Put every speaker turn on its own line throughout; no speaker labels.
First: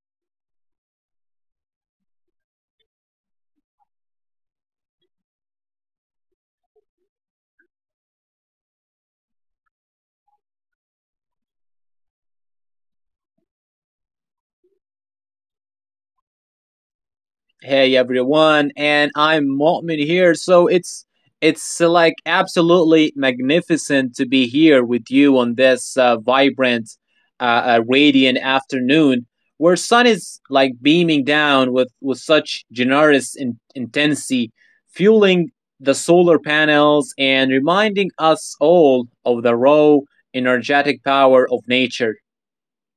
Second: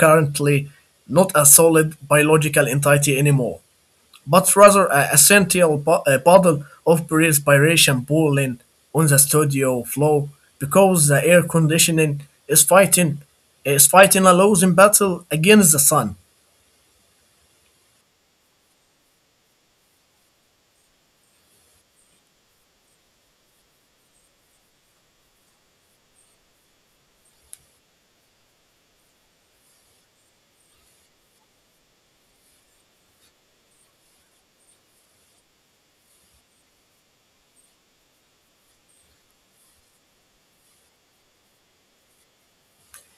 currently not a solid biological entity anymore, but rather a a bottle of perspiration boiling on the studio floor because the air conditioning is fighting is fighting a losing battle against the sun.
Hey everyone, and I'm Mu'min here. So it's like absolutely magnificent to be here with you on this vibrant, radiant afternoon where sun is like beaming down with such generous intensity, fueling the solar panels and reminding us all of the raw energetic power of nature.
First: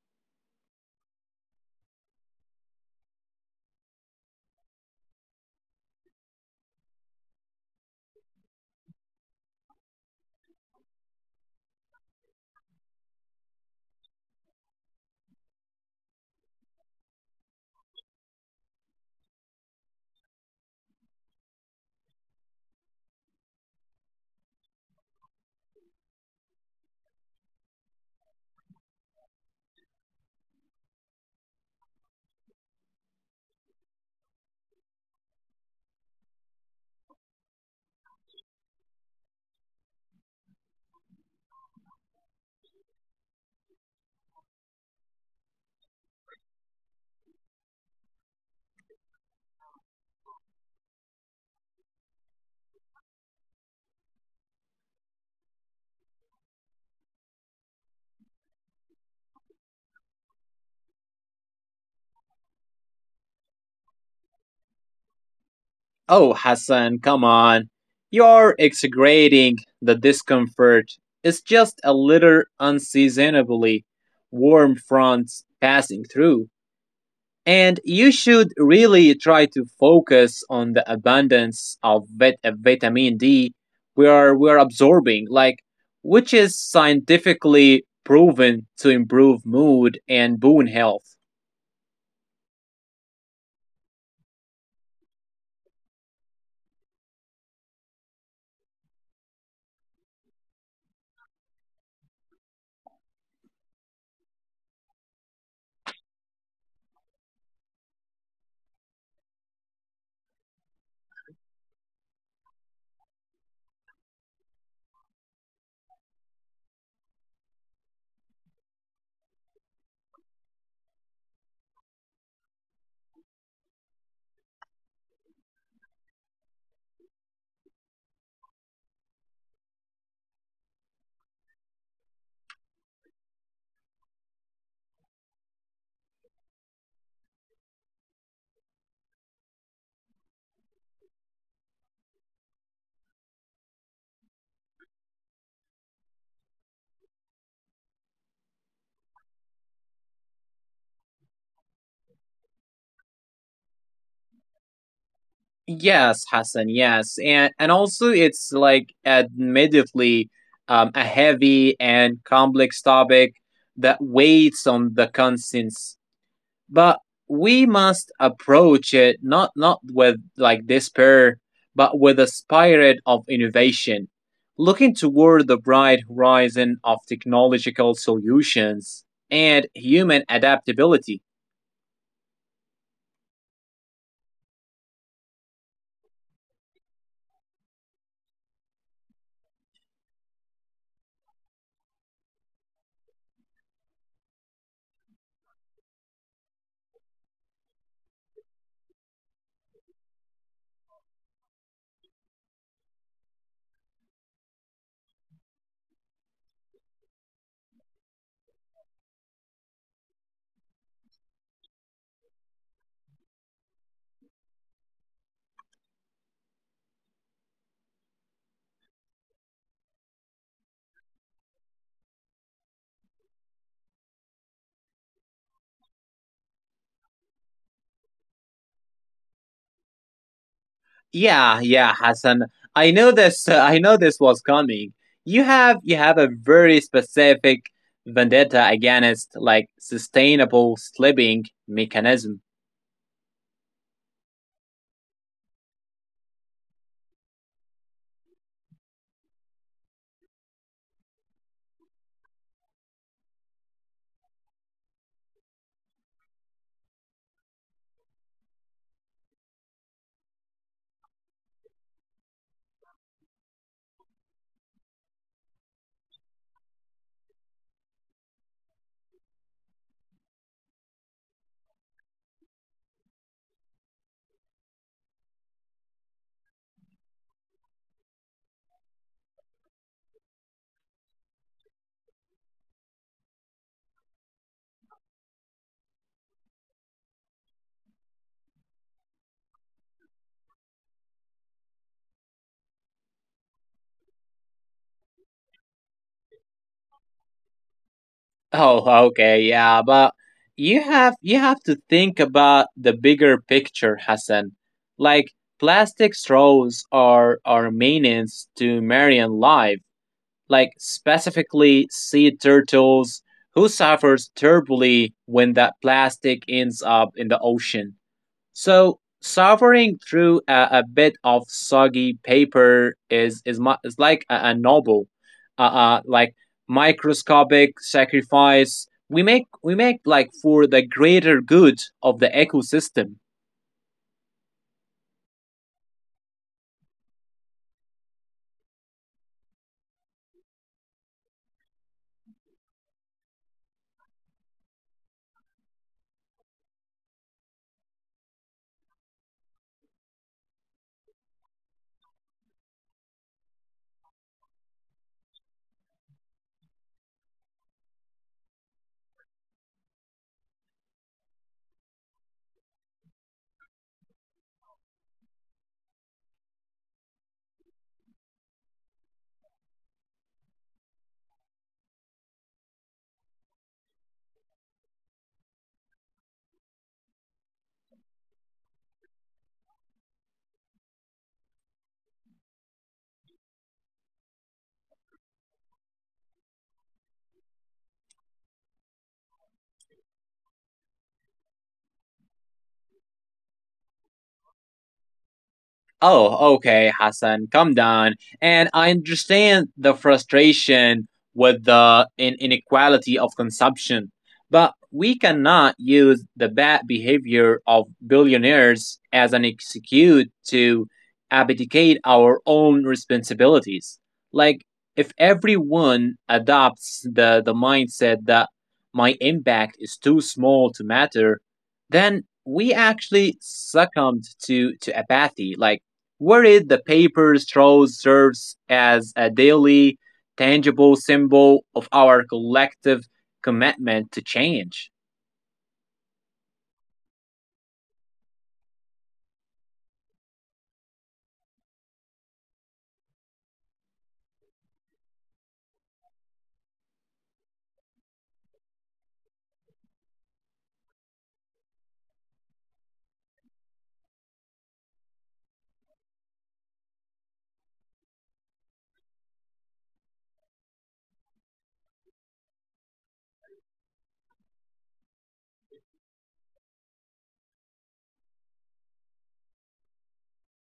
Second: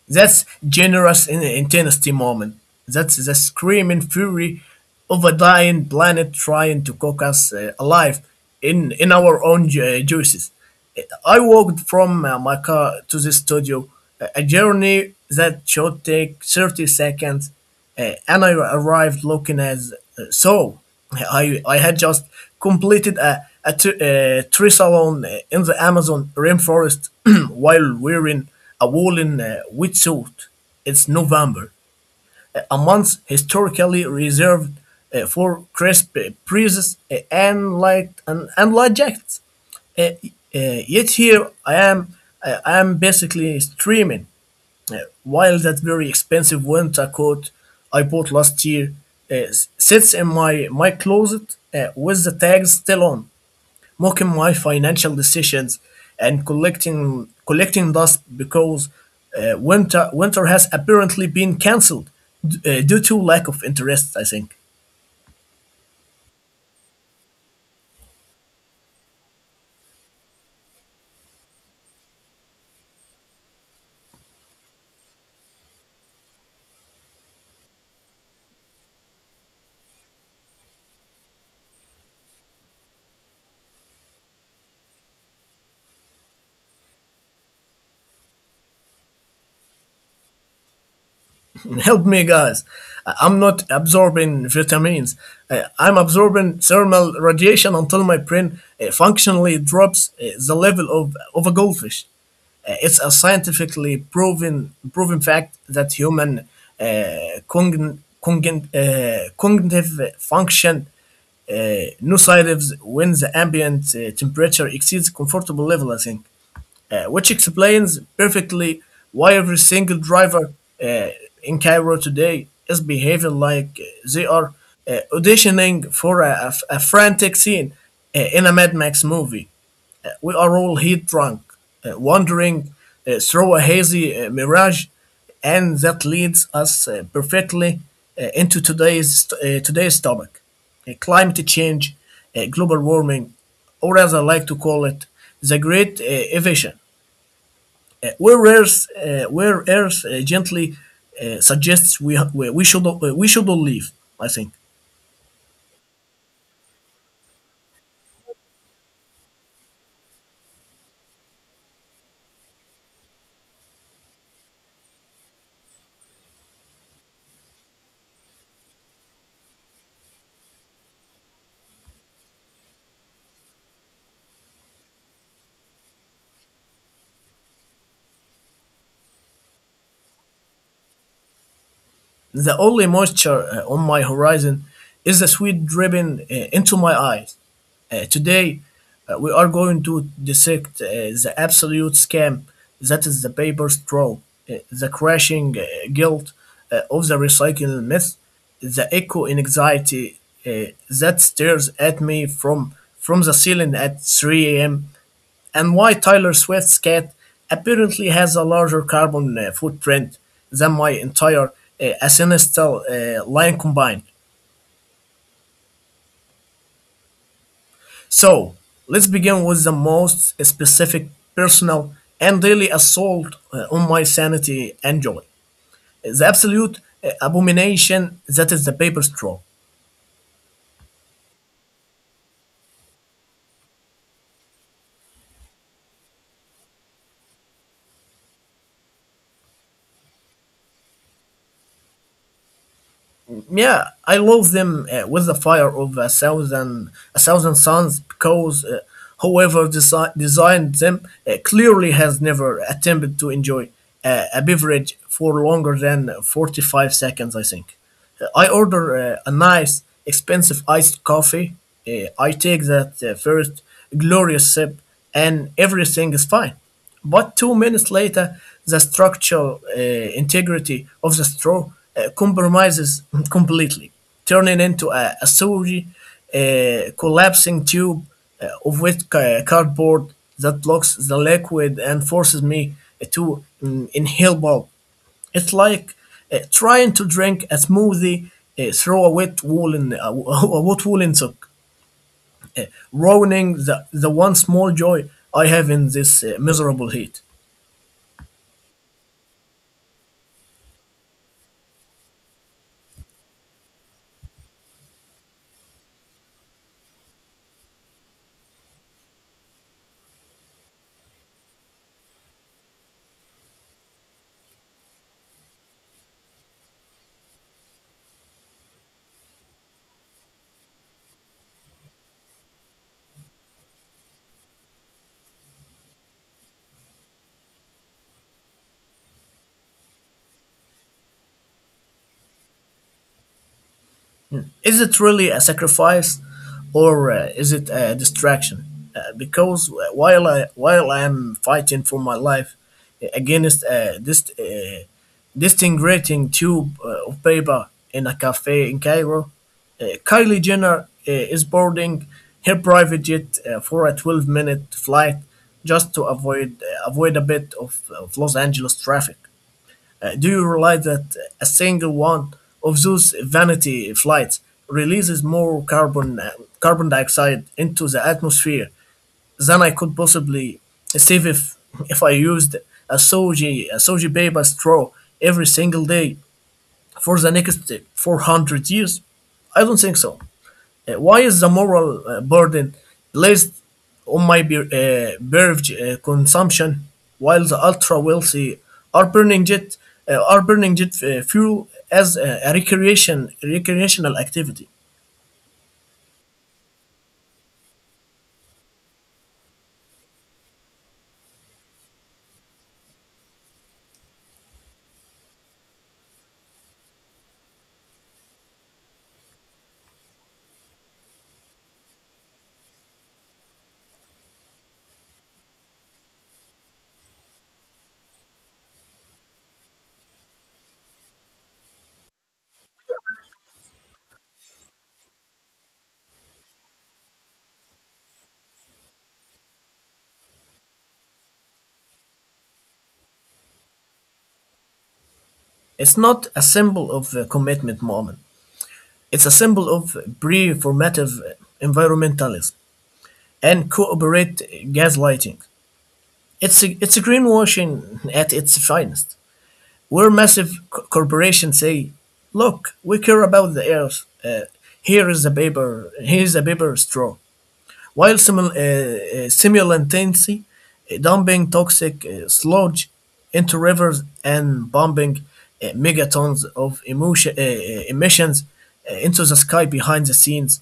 That's generous in intensity moment. That's the screaming fury of a dying planet trying to cook us alive in our own juices. I walked from my car to the studio, a journey that should take 30 seconds. Anna arrived looking as so. I had just completed a triathlon in the Amazon rainforest while wearing a woolen wetsuit. It's November, a month historically reserved for crisp breezes and and light jackets. Uh, Yet here I am. I am basically streaming. Uh, while that very expensive winter coat I bought last year, sits in my closet with the tags still on, mocking my financial decisions and collecting dust because winter has apparently been cancelled, due to lack of interest, I think.
Oh, Hassan, come on. You're exaggerating the discomfort. It's just a little unseasonably warm front passing through. And you should really try to focus on the abundance of vitamin D we are absorbing, like, which is scientifically proven to improve mood and bone health.
Help me, guys. I'm not absorbing vitamins. I'm absorbing thermal radiation until my brain functionally drops the level of a goldfish. It's a scientifically proven fact that human, cognitive function, uh, nosedives when the ambient temperature exceeds comfortable level, I think, which explains perfectly why every single driver uh, in Cairo today is behaving like they are auditioning for a frantic scene in a Mad Max movie. We are all heat drunk, wandering through a hazy mirage, and that leads us perfectly into today's today's topic: climate change, global warming, or as I like to call it, the Great Evasion. Where Earth gently suggests we should all leave, I think.
Yes, Hassan, yes. And also it's like admittedly a heavy and complex topic that weighs on the conscience. But we must approach it not with like despair, but with a spirit of innovation, looking toward the bright horizon of technological solutions and human adaptability.
The only moisture on my horizon is the sweet dripping into my eyes. Today, we are going to dissect the absolute scam that is the paper straw, the crashing guilt of the recycling myth, the echo in anxiety uh, that stares at me from the ceiling at 3 a.m. and why Taylor Swift's cat apparently has a larger carbon footprint than my entire ancestral line combined. So let's begin with the most specific, personal, and daily assault on my sanity and joy, the absolute abomination that is the paper straw.
Yeah, yeah, Hassan. I know this. I know this was coming. You have a very specific vendetta against like sustainable sleeping mechanism.
Yeah, I love them with the fire of a thousand suns, because whoever designed them clearly has never attempted to enjoy a beverage for longer than 45 seconds, I think. I order a nice, expensive iced coffee. I take that first glorious sip, and everything is fine. But 2 minutes later, the structural integrity of the straw compromises completely, turning into a sorry, collapsing tube of wet cardboard that blocks the liquid and forces me to inhale bulb. It's like trying to drink a smoothie through a a wet woolen sock, ruining the one small joy I have in this miserable heat.
Oh, okay, yeah, but you have to think about the bigger picture, Hassan. Like, plastic straws are maintenance to marine life, like specifically sea turtles who suffers terribly when that plastic ends up in the ocean. So suffering through a bit of soggy paper is like a novel, like microscopic sacrifice we make like for the greater good of the ecosystem.
Is it really a sacrifice or is it a distraction? Because while I'm fighting for my life against this disintegrating tube of paper in a cafe in Cairo, Kylie Jenner is boarding her private jet for a 12-minute flight just to avoid a bit of Los Angeles traffic. Do you realize that a single one of those vanity flights releases more carbon dioxide into the atmosphere than I could possibly save if I used a soji paper straw every single day for the next 400 years? I don't think so. Why is the moral burden placed on my beverage consumption while the ultra wealthy are burning jet are burning jet fuel as a recreation recreational activity?
Oh, okay, Hassan, calm down. And I understand the frustration with the inequality of consumption, but we cannot use the bad behavior of billionaires as an excuse to abdicate our own responsibilities. Like, if everyone adopts the mindset that my impact is too small to matter, then we actually succumbed to apathy. Like, worried, the paper straw serves as a daily, tangible symbol of our collective commitment to change.
It's not a symbol of commitment, moment. It's a symbol of performative environmentalism and cooperate gaslighting. It's a it's greenwashing at its finest, where massive corporations say, "Look, we care about the earth. Uh, Here is a paper. Here is a paper straw." While simultaneously dumping toxic sludge into rivers and bombing megatons of emissions into the sky behind the scenes,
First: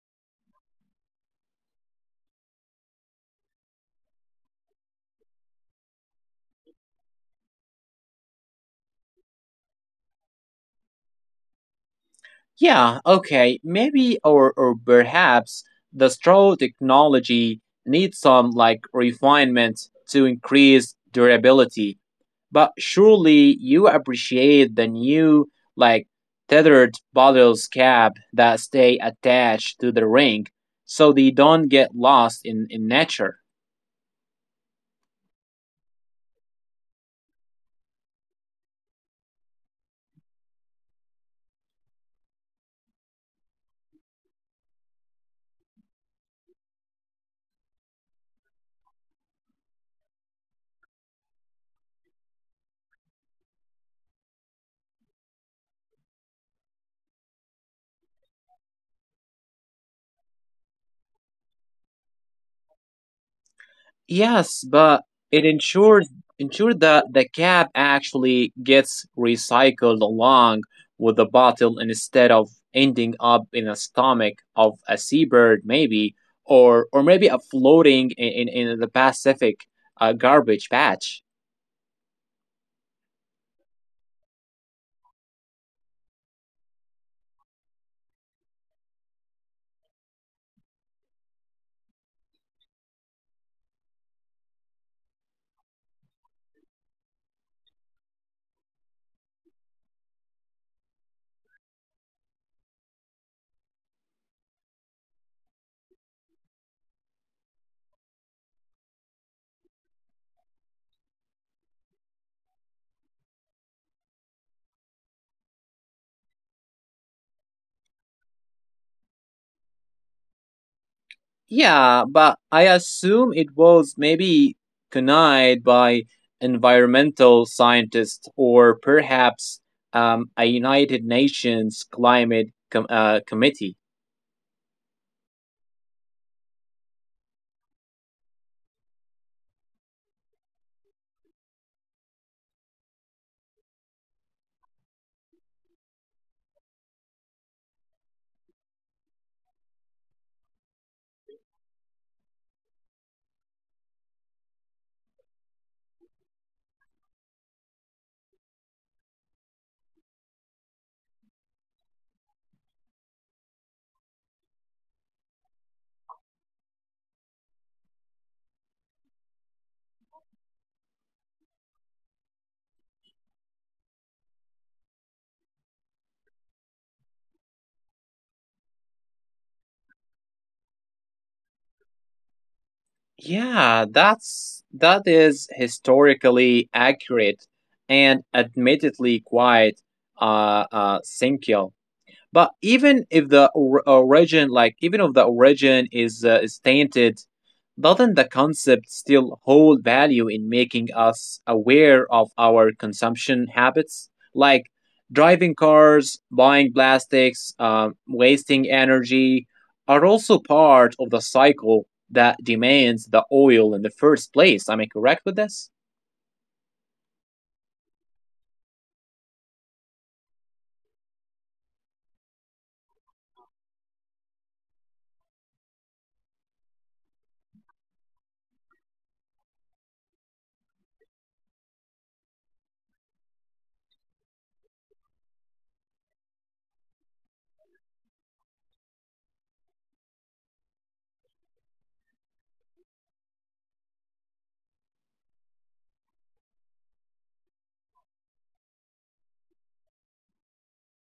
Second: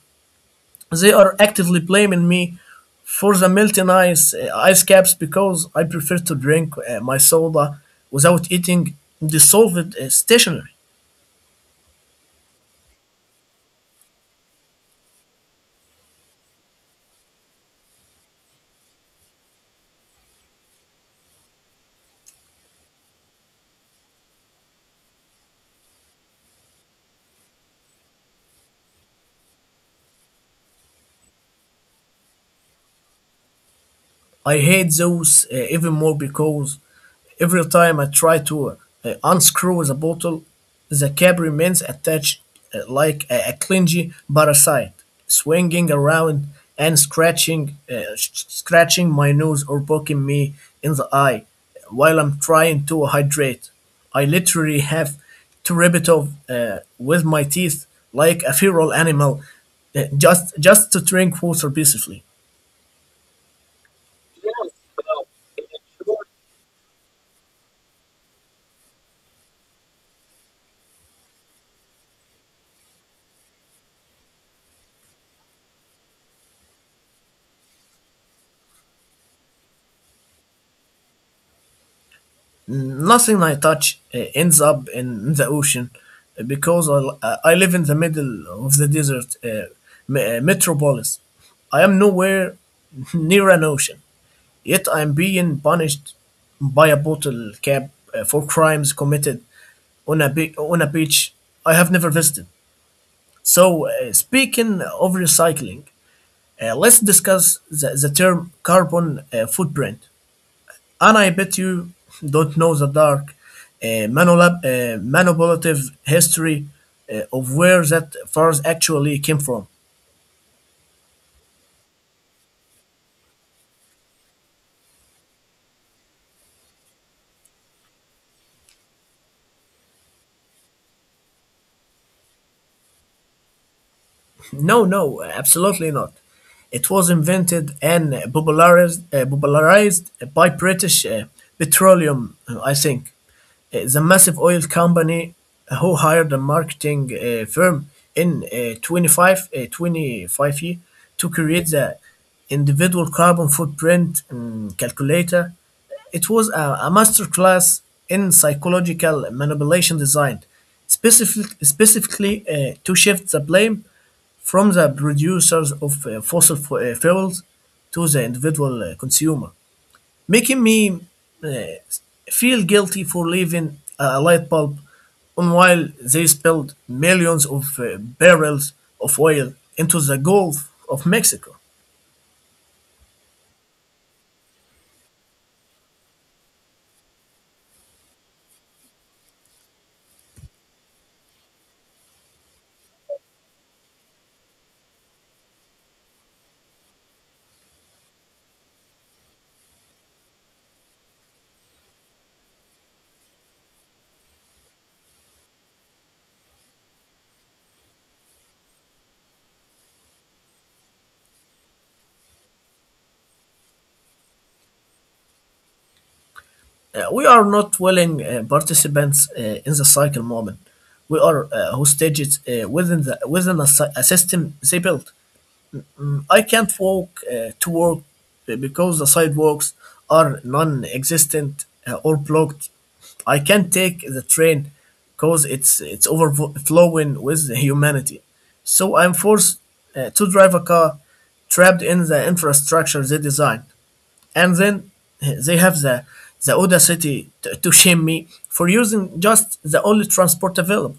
they are actively blaming me for the melting ice caps because I prefer to drink my soda without eating dissolved stationery.
Yeah, okay, maybe or perhaps the straw technology needs some like refinement to increase durability, but surely you appreciate the new like tethered bottles cap that stay attached to the ring so they don't get lost in nature.
I hate those even more because every time I try to unscrew the bottle, the cap remains attached like a clingy parasite, swinging around and scratching my nose or poking me in the eye while I'm trying to hydrate. I literally have to rip it off with my teeth like a feral animal just to drink water peacefully.
Yes, but it ensures ensure that the cap actually gets recycled along with the bottle instead of ending up in the stomach of a seabird, maybe, or maybe a floating in the Pacific garbage patch.
Nothing I touch ends up in the ocean uh, because I, I live in the middle of the desert, metropolis. I am nowhere near an ocean, yet I am being punished by a bottle cap for crimes committed on on a beach I have never visited. So, speaking of recycling, let's discuss the term carbon footprint. And I bet you don't know the dark, manipulative history of where that furs actually came from.
Yeah, but I assume it was maybe connived by environmental scientists or perhaps a United Nations climate committee.
No, no, absolutely not. It was invented and popularized by British petroleum, I think. The massive oil company who hired a marketing firm in 25 year to create the individual carbon footprint calculator. It was a masterclass in psychological manipulation design, specifically to shift the blame from the producers of fuels to the individual consumer, making me uh, feel guilty for leaving a light bulb on while they spilled millions of barrels of oil into the Gulf of Mexico.
Yeah, that's that is historically accurate and admittedly quite cynical. But even if the origin, like even if the origin is tainted, doesn't the concept still hold value in making us aware of our consumption habits, like driving cars, buying plastics, wasting energy, are also part of the cycle that demands the oil in the first place. Am I correct with this?
We are not willing participants in the cycle moment. We are hostages within a system they built. I can't walk to work because the sidewalks are non existent or blocked. I can't take the train because it's overflowing with humanity. So I'm forced to drive a car, trapped in the infrastructure they designed. And then they have the audacity to shame me for using just the only transport available.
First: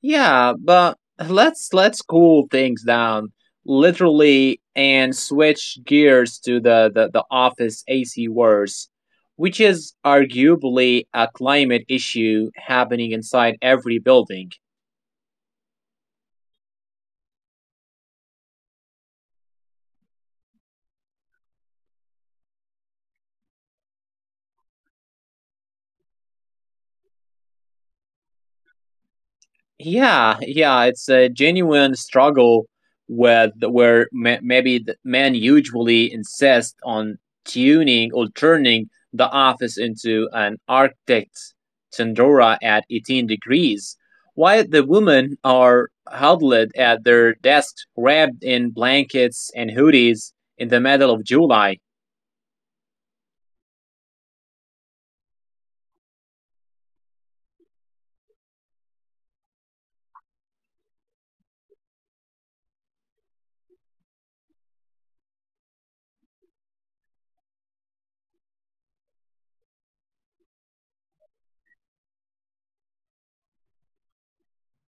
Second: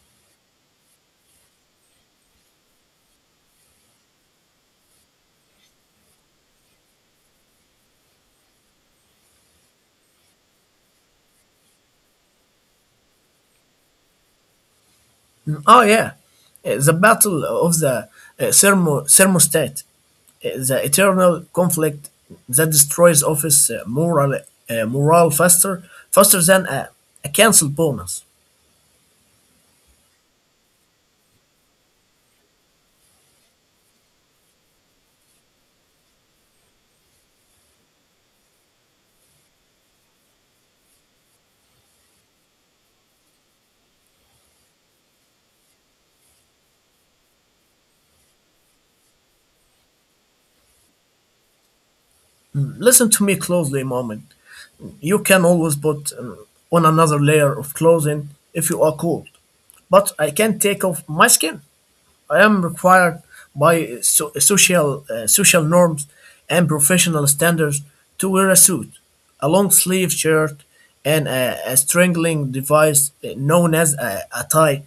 Yeah, but let's cool things down literally and switch gears to the office AC wars, which is arguably a climate issue happening inside every building.
Oh yeah, the battle of the thermostat, the eternal conflict that destroys office morale faster than a cancel bonus.
Yeah, yeah, it's a genuine struggle with where maybe the men usually insist on tuning or turning the office into an arctic tundra at 18 degrees while the women are huddled at their desks wrapped in blankets and hoodies in the middle of July.
Listen to me closely, a moment. You can always put on another layer of clothing if you are cold, but I can't take off my skin. I am required by social norms and professional standards to wear a suit, a long sleeve shirt, and a strangling device known as a tie,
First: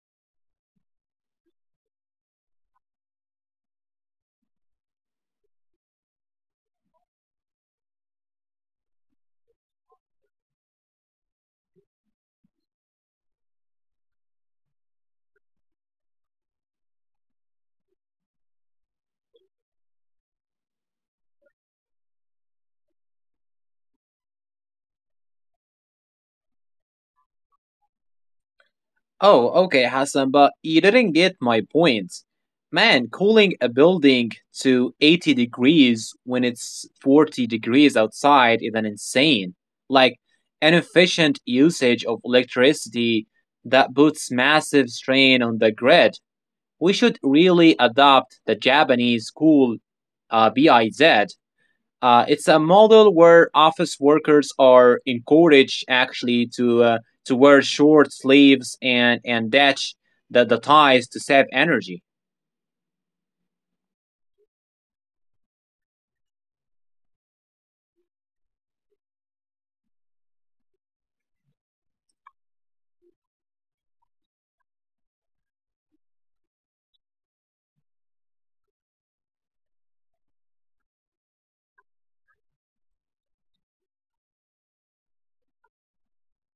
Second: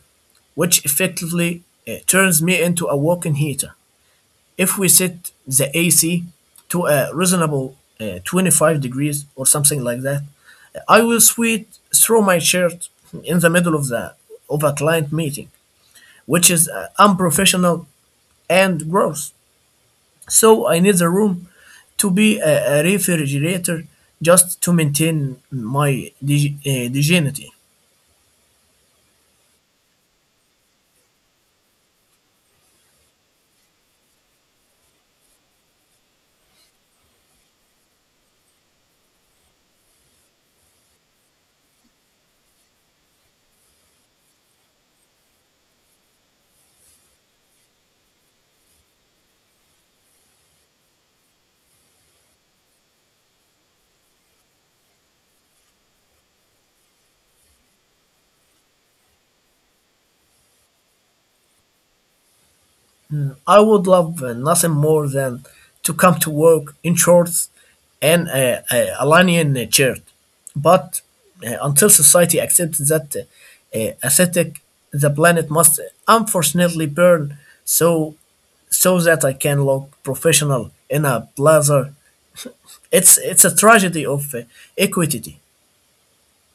which effectively turns me into a walking heater. If we set the AC to a reasonable 25 degrees or something like that, I will sweat through my shirt in the middle of the of a client meeting, which is unprofessional and growth. So I need the room to be a refrigerator just to maintain my dignity.
Oh, okay, Hassan, but you didn't get my point. Man, cooling a building to 80 degrees when it's 40 degrees outside is an insane, like, inefficient usage of electricity that puts massive strain on the grid. We should really adopt the Japanese cool BIZ. It's a model where office workers are encouraged actually to wear short sleeves and detach the ties to save energy.
I would love nothing more than to come to work in shorts and a linen shirt. But until society accepts that aesthetic, the planet must unfortunately burn so so that I can look professional in a blazer. It's a tragedy of equity.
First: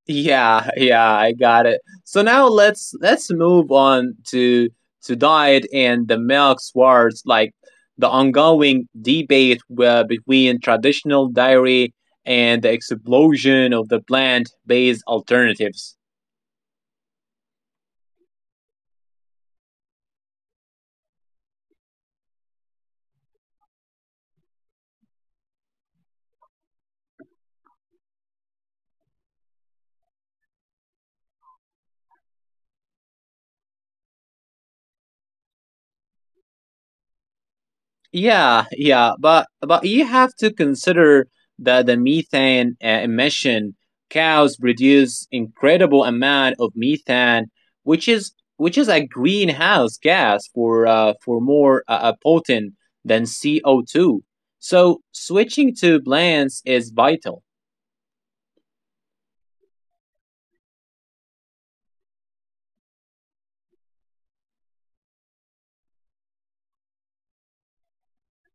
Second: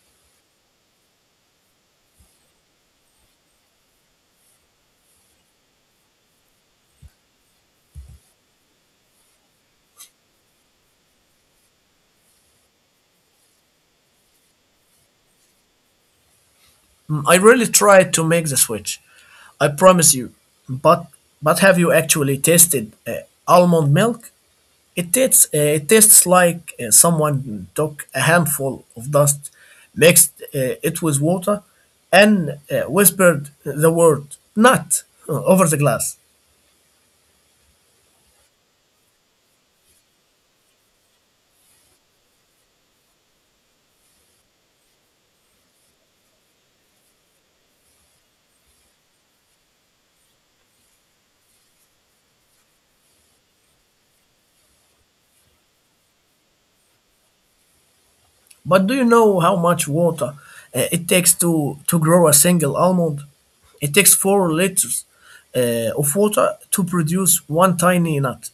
Yeah, yeah, I got it. So now let's move on to diet and the milk wars, like the ongoing debate where between traditional dairy and the explosion of the plant-based alternatives.
I really tried to make the switch. I promise you. But have you actually tasted almond milk? It tastes like someone took a handful of dust, mixed it with water, and whispered the word "nut" over the glass.
Yeah, yeah, but you have to consider that the methane emission, cows produce incredible amount of methane, which is a greenhouse gas for more potent than CO2. So switching to blends is vital.
But do you know how much water it takes to grow a single almond? It takes 4 liters of water to produce one tiny nut.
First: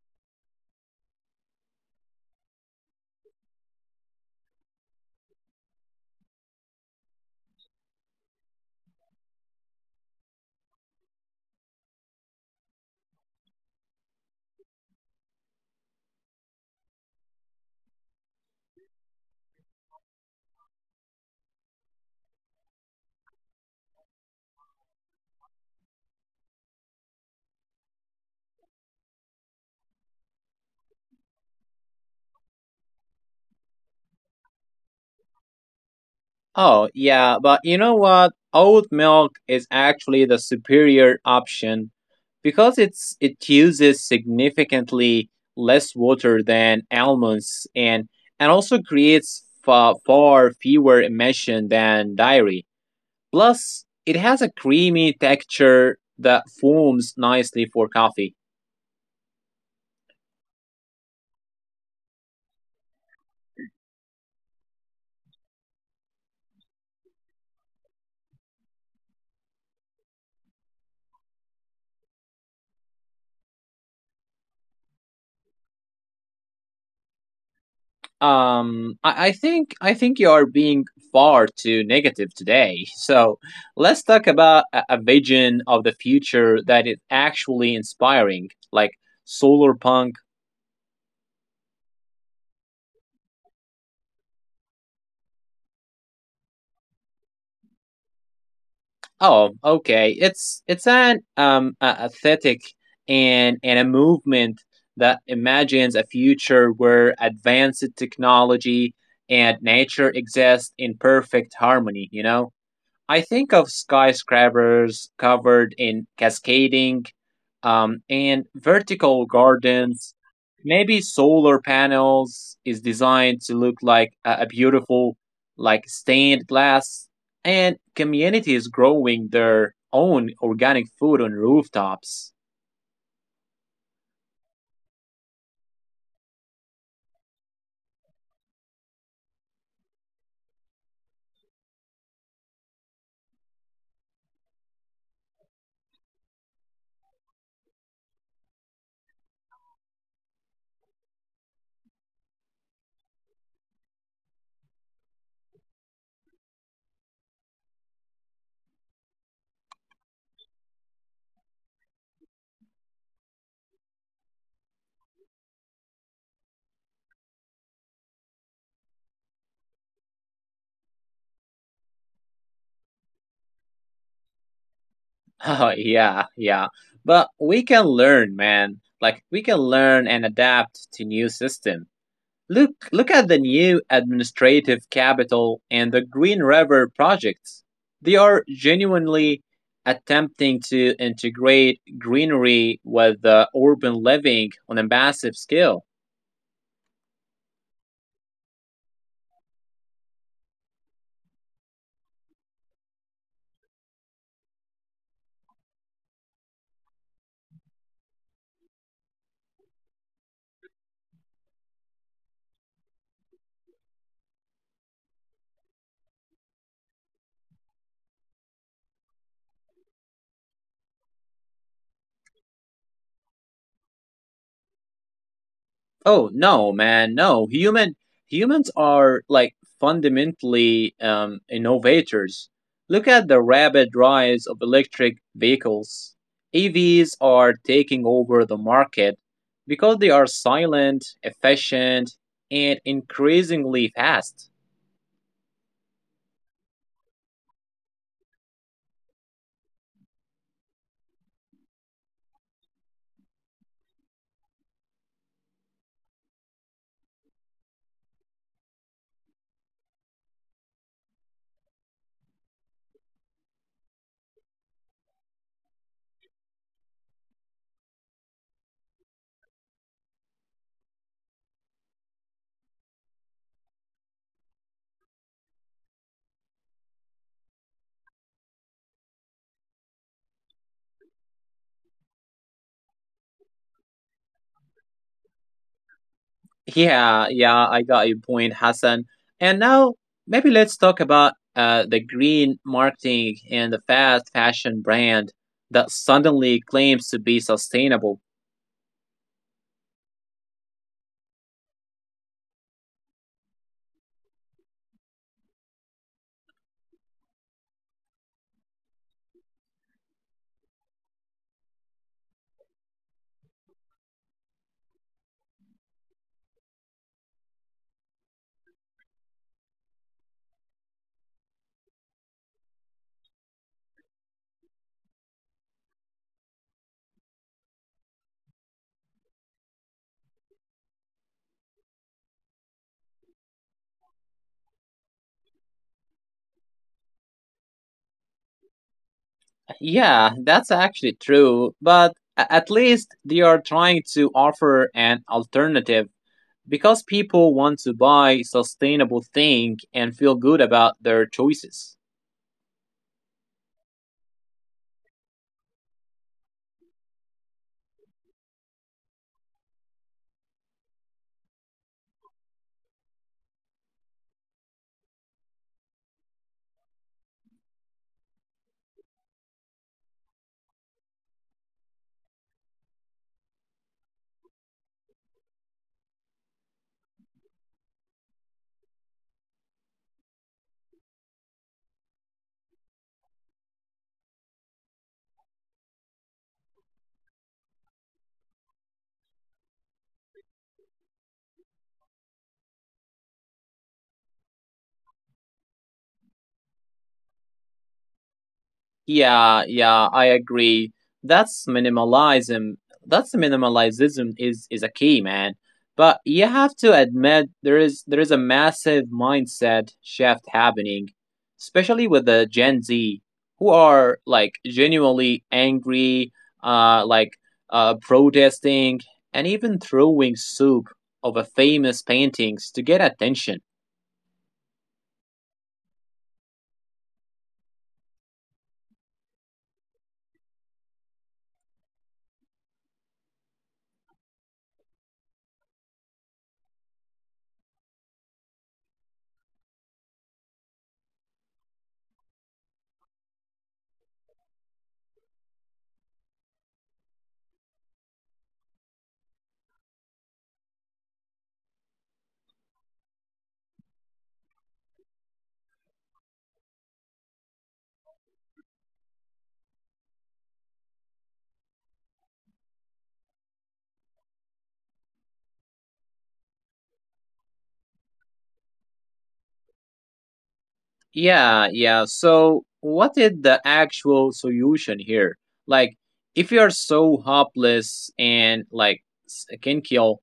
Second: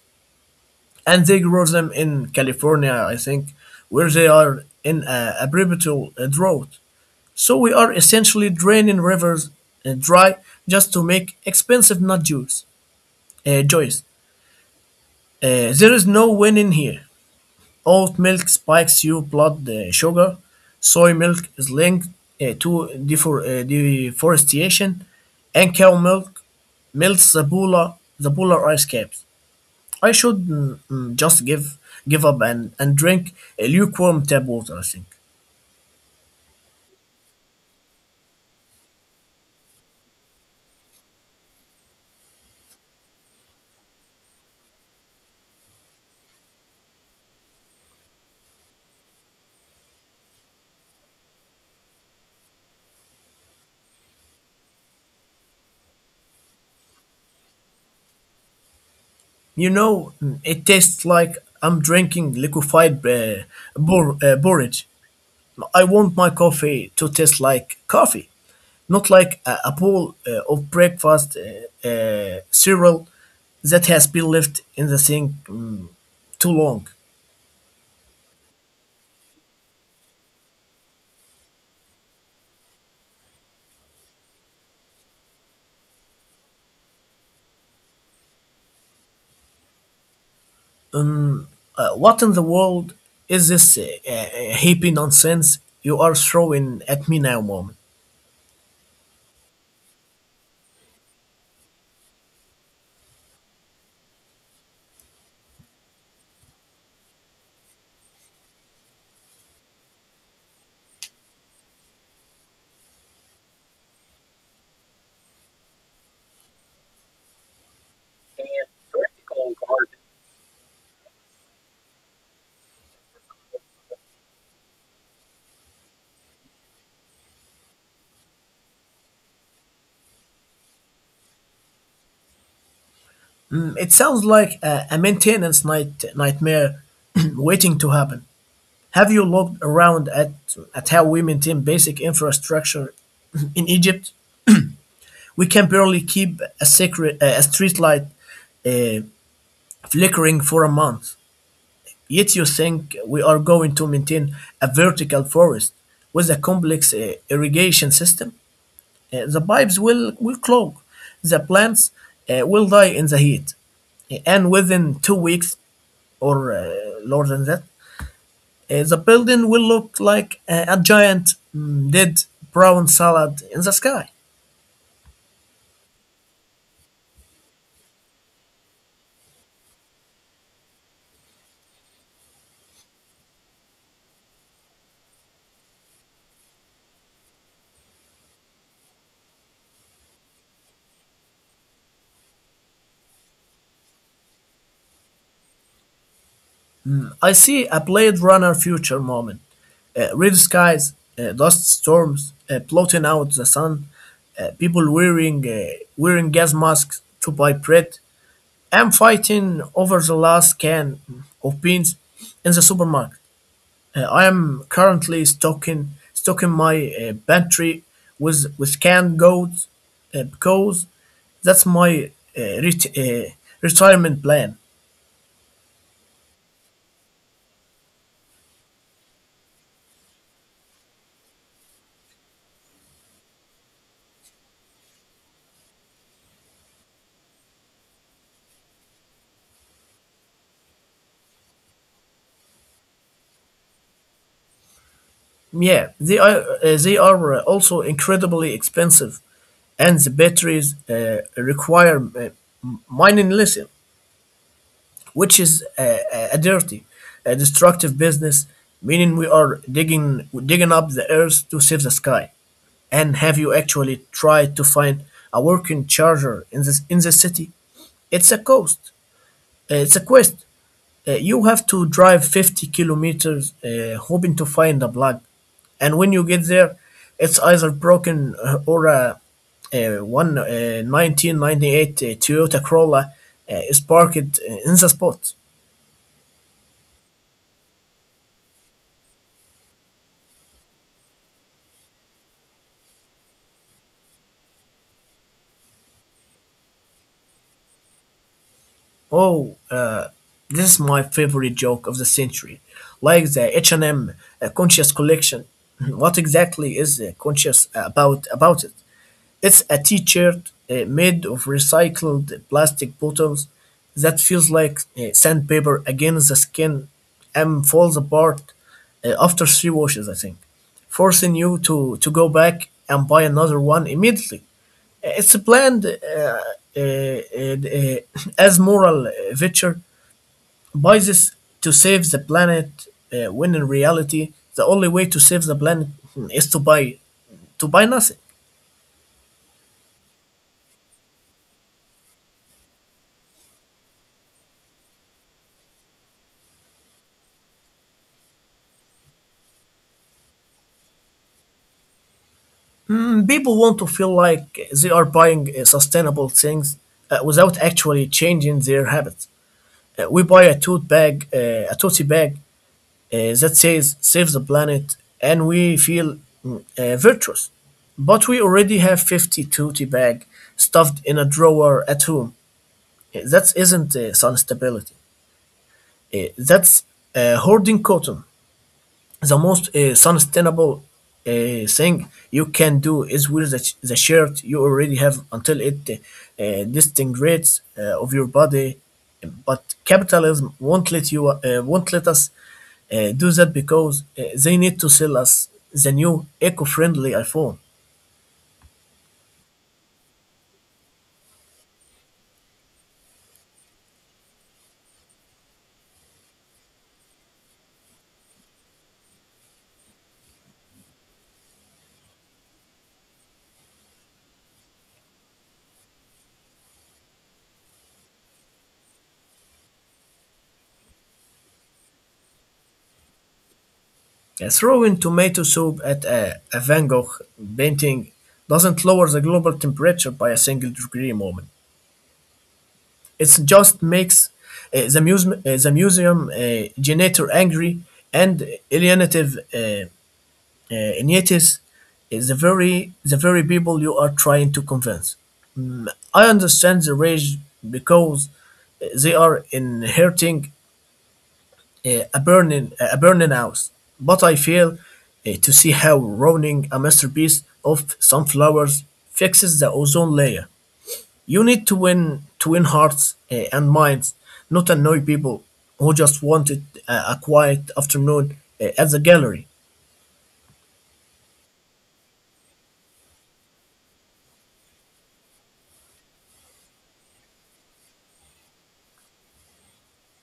And they grow them in California, I think, where they are in a perpetual drought. So we are essentially draining rivers dry just to make expensive nut juice. Joyce, there is no winning here. Oat milk spikes your blood sugar. Soy milk is linked to deforestation, and cow milk melts the polar ice caps. I should just give up and drink a lukewarm tap water, I think.
Oh, yeah, but you know what? Oat milk is actually the superior option because it uses significantly less water than almonds and also creates far, far fewer emissions than dairy. Plus, it has a creamy texture that forms nicely for coffee.
You know, it tastes like I'm drinking liquefied porridge. I want my coffee to taste like coffee, not like a bowl of breakfast cereal that has been left in the sink too long.
I think you are being far too negative today. So let's talk about a vision of the future that is actually inspiring, like solar punk.
What in the world is this hippie nonsense you are throwing at me now, mom?
Oh, okay. It's an aesthetic and a movement that imagines a future where advanced technology and nature exist in perfect harmony. You know, I think of skyscrapers covered in cascading and vertical gardens. Maybe solar panels is designed to look like a beautiful, like stained glass, and communities growing their own organic food on rooftops.
Mm. It sounds like a maintenance nightmare waiting to happen. Have you looked around at how we maintain basic infrastructure in Egypt? We can barely keep a secret a street light uh, flickering for a month. Yet you think we are going to maintain a vertical forest with a complex irrigation system? The pipes will clog. The plants will die in the heat. And within 2 weeks or lower than that. The building will look like a giant dead brown salad in the sky.
Oh, yeah, yeah. But we can learn, man. Like, we can learn and adapt to new systems. Look, look at the new administrative capital and the Green River projects. They are genuinely attempting to integrate greenery with urban living on a massive scale.
I see a Blade Runner future moment. Red skies, dust storms, blotting out the sun, people wearing gas masks to buy bread. I'm fighting over the last can of beans in the supermarket. I am currently stocking my pantry with canned goods because that's my uh, ret- uh, retirement plan.
Oh no, man, no. Humans are like fundamentally innovators. Look at the rapid rise of electric vehicles. EVs are taking over the market because they are silent, efficient, and increasingly fast.
Yeah, they are also incredibly expensive, and the batteries require mining lithium, which is a dirty, a destructive business. Meaning we are digging up the earth to save the sky. And have you actually tried to find a working charger in the city? It's a cost. It's a quest. You have to drive 50 kilometers hoping to find a plug. And when you get there, it's either broken or a one 1998 Toyota Corolla is parked in the spot.
Yeah, yeah, I got your point, Hassan. And now maybe let's talk about the green marketing and the fast fashion brand that suddenly claims to be sustainable.
Oh, this is my favorite joke of the century. Like the H&M Conscious Collection. What exactly is conscious about it? It's a t-shirt made of recycled plastic bottles that feels like sandpaper against the skin and falls apart after 3 washes, I think, forcing you to go back and buy another one immediately. It's planned uh, uh, as moral virtue by this to save the planet, when in reality, the only way to save the planet is to buy nothing.
Yeah, that's actually true, but at least they are trying to offer an alternative because people want to buy sustainable thing and feel good about their choices.
People want to feel like they are buying sustainable things without actually changing their habits. We buy a tote bag, that says save the planet, and we feel virtuous. But we already have 50 tooty bag stuffed in a drawer at home. That isn't sun stability. That's hoarding cotton. The most sustainable thing you can do is wear the shirt you already have until it disintegrates of your body, but capitalism won't let us do that because they need to sell us the new eco-friendly iphone.
Yeah, yeah, I agree. That's minimalism. That's minimalism is a key, man. But you have to admit there is a massive mindset shift happening, especially with the Gen Z who are like genuinely angry, uh, like protesting and even throwing soup of a famous paintings to get attention.
Throwing tomato soup at a van gogh painting doesn't lower the global temperature by a single degree moment. It just makes the museum janitor angry and alienative Inietis is the very people you are trying to convince. I understand the rage because they are inheriting a burning house, but I fail to see how ruining a masterpiece of sunflowers fixes the ozone layer. You need to win hearts and minds, not annoy people who just wanted a quiet afternoon at the gallery.
Yeah, yeah. So, what is the actual solution here? Like, if you are so hopeless and like s- can kill,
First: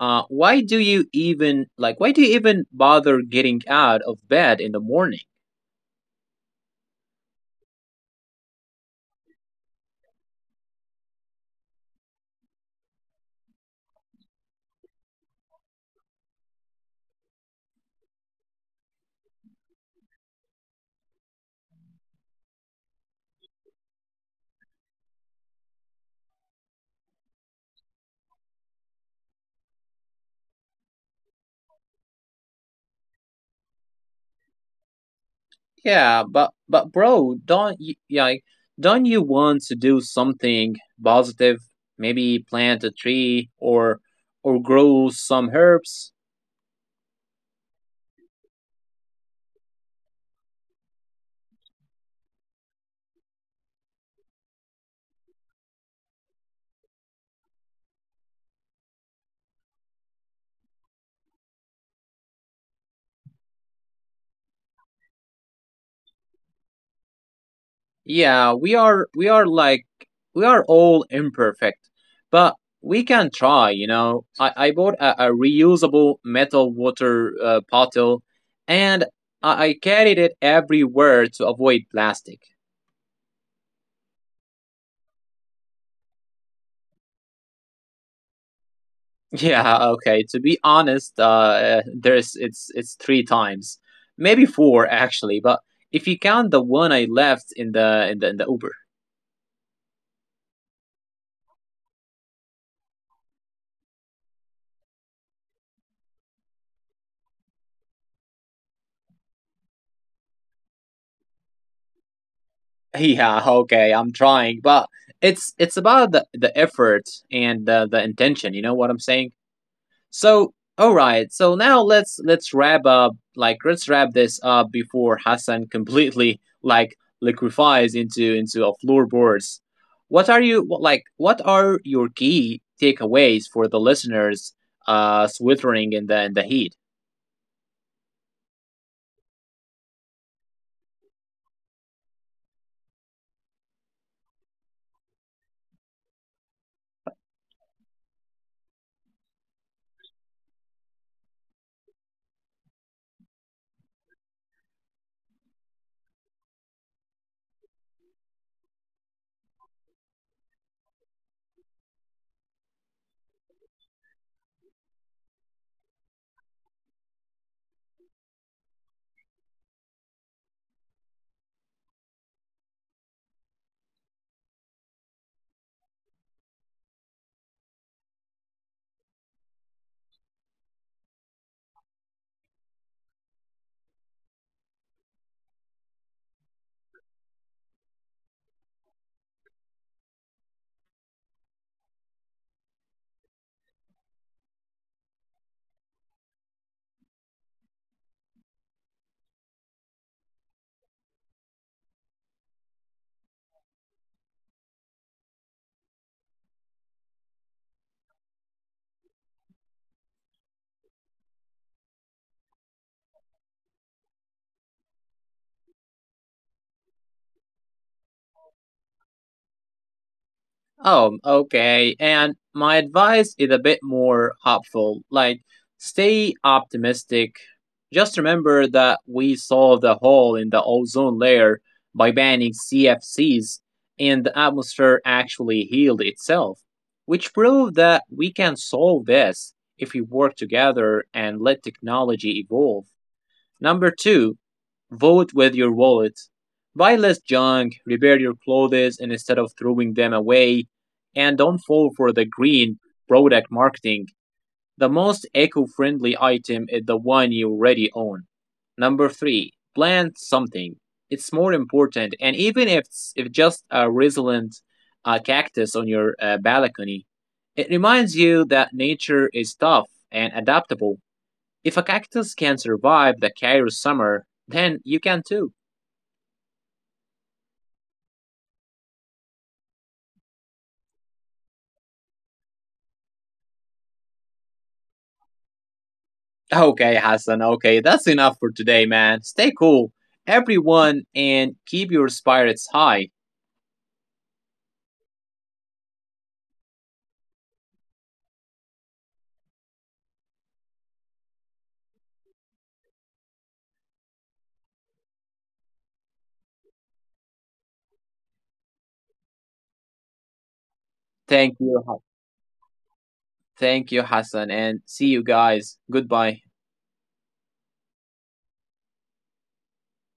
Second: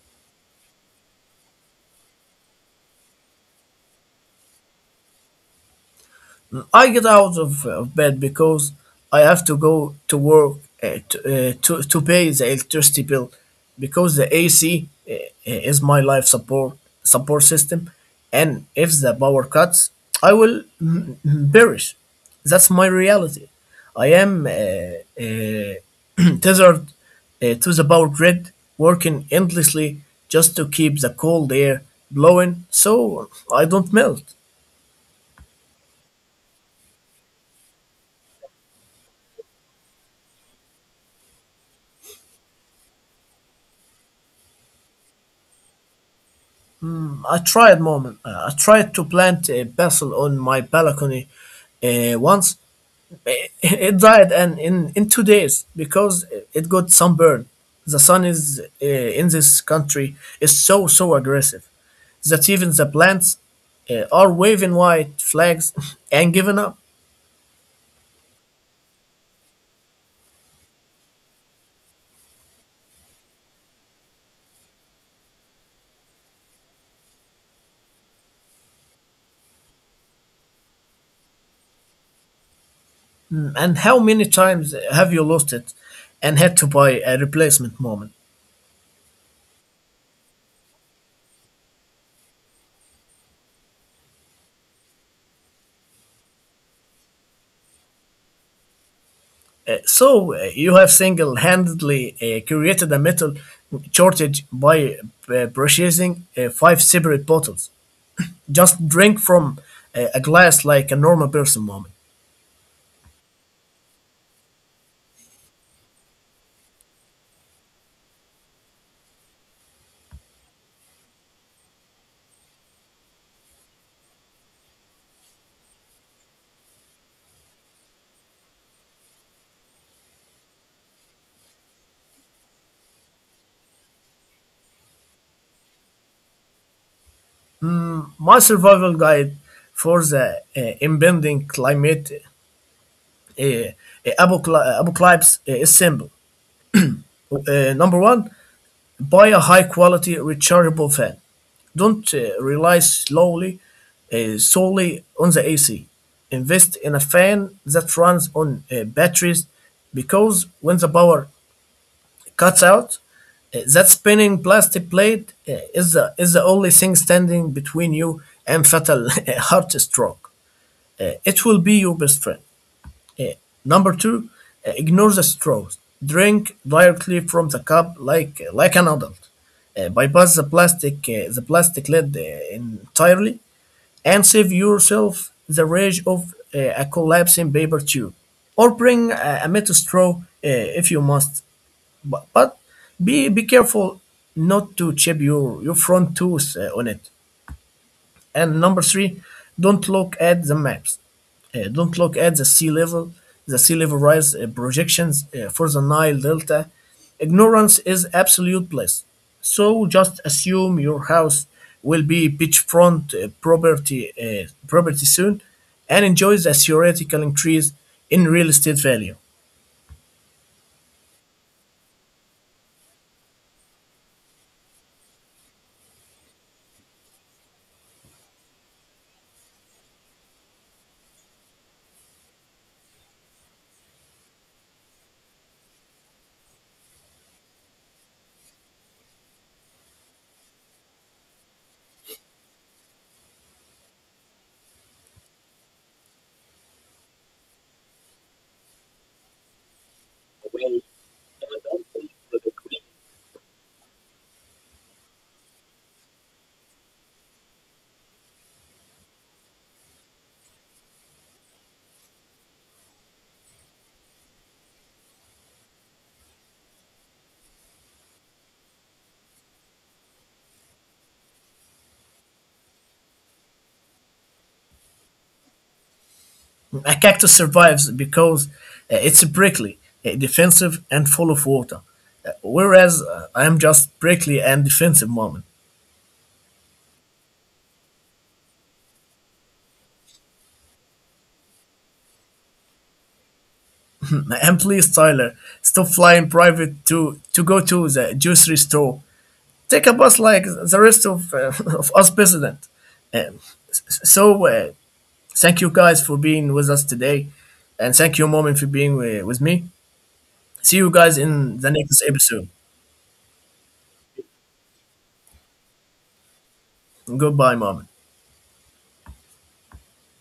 why do you even like? Why do you even bother getting out of bed in the morning?
I get out of bed because I have to go to work to pay the electricity bill because the AC is my life support system, and if the power cuts, I will perish. That's my reality. I am tethered to the power grid, working endlessly just to keep the cold air blowing so I don't melt.
Yeah, but bro, don't you want to do something positive? Maybe plant a tree or grow some herbs.
I tried, mom. I tried to plant a basil on my balcony once. It died in 2 days because it got sunburned. The sun is in this country is so aggressive that even the plants are waving white flags and giving up.
Yeah, we are like we are all imperfect, but we can try, you know. I bought a reusable metal water bottle and I carried it everywhere to avoid plastic.
And how many times have you lost it and had to buy a replacement, mom?
Yeah, okay. To be honest, there's it's three times, maybe four actually, but if you count the one I left in the in the in the Uber.
So, you have single-handedly created a metal shortage by purchasing 5 separate bottles. Just drink from a glass like a normal person, Mommy.
Yeah, okay, I'm trying, but it's about the effort and the intention, you know what I'm saying? So all right, so now let's wrap up, like, let's wrap this up before Hassan completely like liquefies into a floorboards. What are you like, what are your key takeaways for the listeners sweltering in the heat?
My survival guide for the impending climate uh, uh, apocalypse is simple. Number 1, buy a high quality rechargeable fan. Don't rely slowly solely on the AC. Invest in a fan that runs on batteries because when the power cuts out, that spinning plastic plate is the only thing standing between you and fatal heart stroke. It will be your best friend. Number 2, ignore the straws. Drink directly from the cup like an adult. Bypass the plastic lid entirely, and save yourself the rage of a collapsing paper tube. Or bring a metal straw if you must. But be careful not to chip your front tooth on it. And number 3, don't look at the maps. Don't look at the the sea level rise projections for the Nile Delta. Ignorance is absolute bliss. So just assume your house will be beachfront property soon, and enjoy the theoretical increase in real estate value.
Oh, okay. And my advice is a bit more hopeful. Like, stay optimistic. Just remember that we solved a hole in the ozone layer by banning CFCs, and the atmosphere actually healed itself, which proved that we can solve this if we work together and let technology evolve. Number 2, vote with your wallet. Buy less junk, repair your clothes instead of throwing them away, and don't fall for the green product marketing. The most eco friendly item is the one you already own. Number 3, plant something. It's more important, and even if it's if just a resilient cactus on your balcony, it reminds you that nature is tough and adaptable. If a cactus can survive the Cairo summer, then you can too.
A cactus survives because it's prickly, defensive, and full of water, whereas I am just prickly and defensive moment.
Okay, Hassan, okay, that's enough for today, man. Stay cool, everyone, and keep your spirits high.
And please, Tyler, stop flying private to go to the grocery store. Take a bus like the rest of, of us president. Um, s- so, uh, Thank you guys for being with us today. And thank you, Moment, for being with me. See you guys in the
Thank you.
next episode.
Thank you, Hassan, and see you guys. Goodbye.
Goodbye, Moment.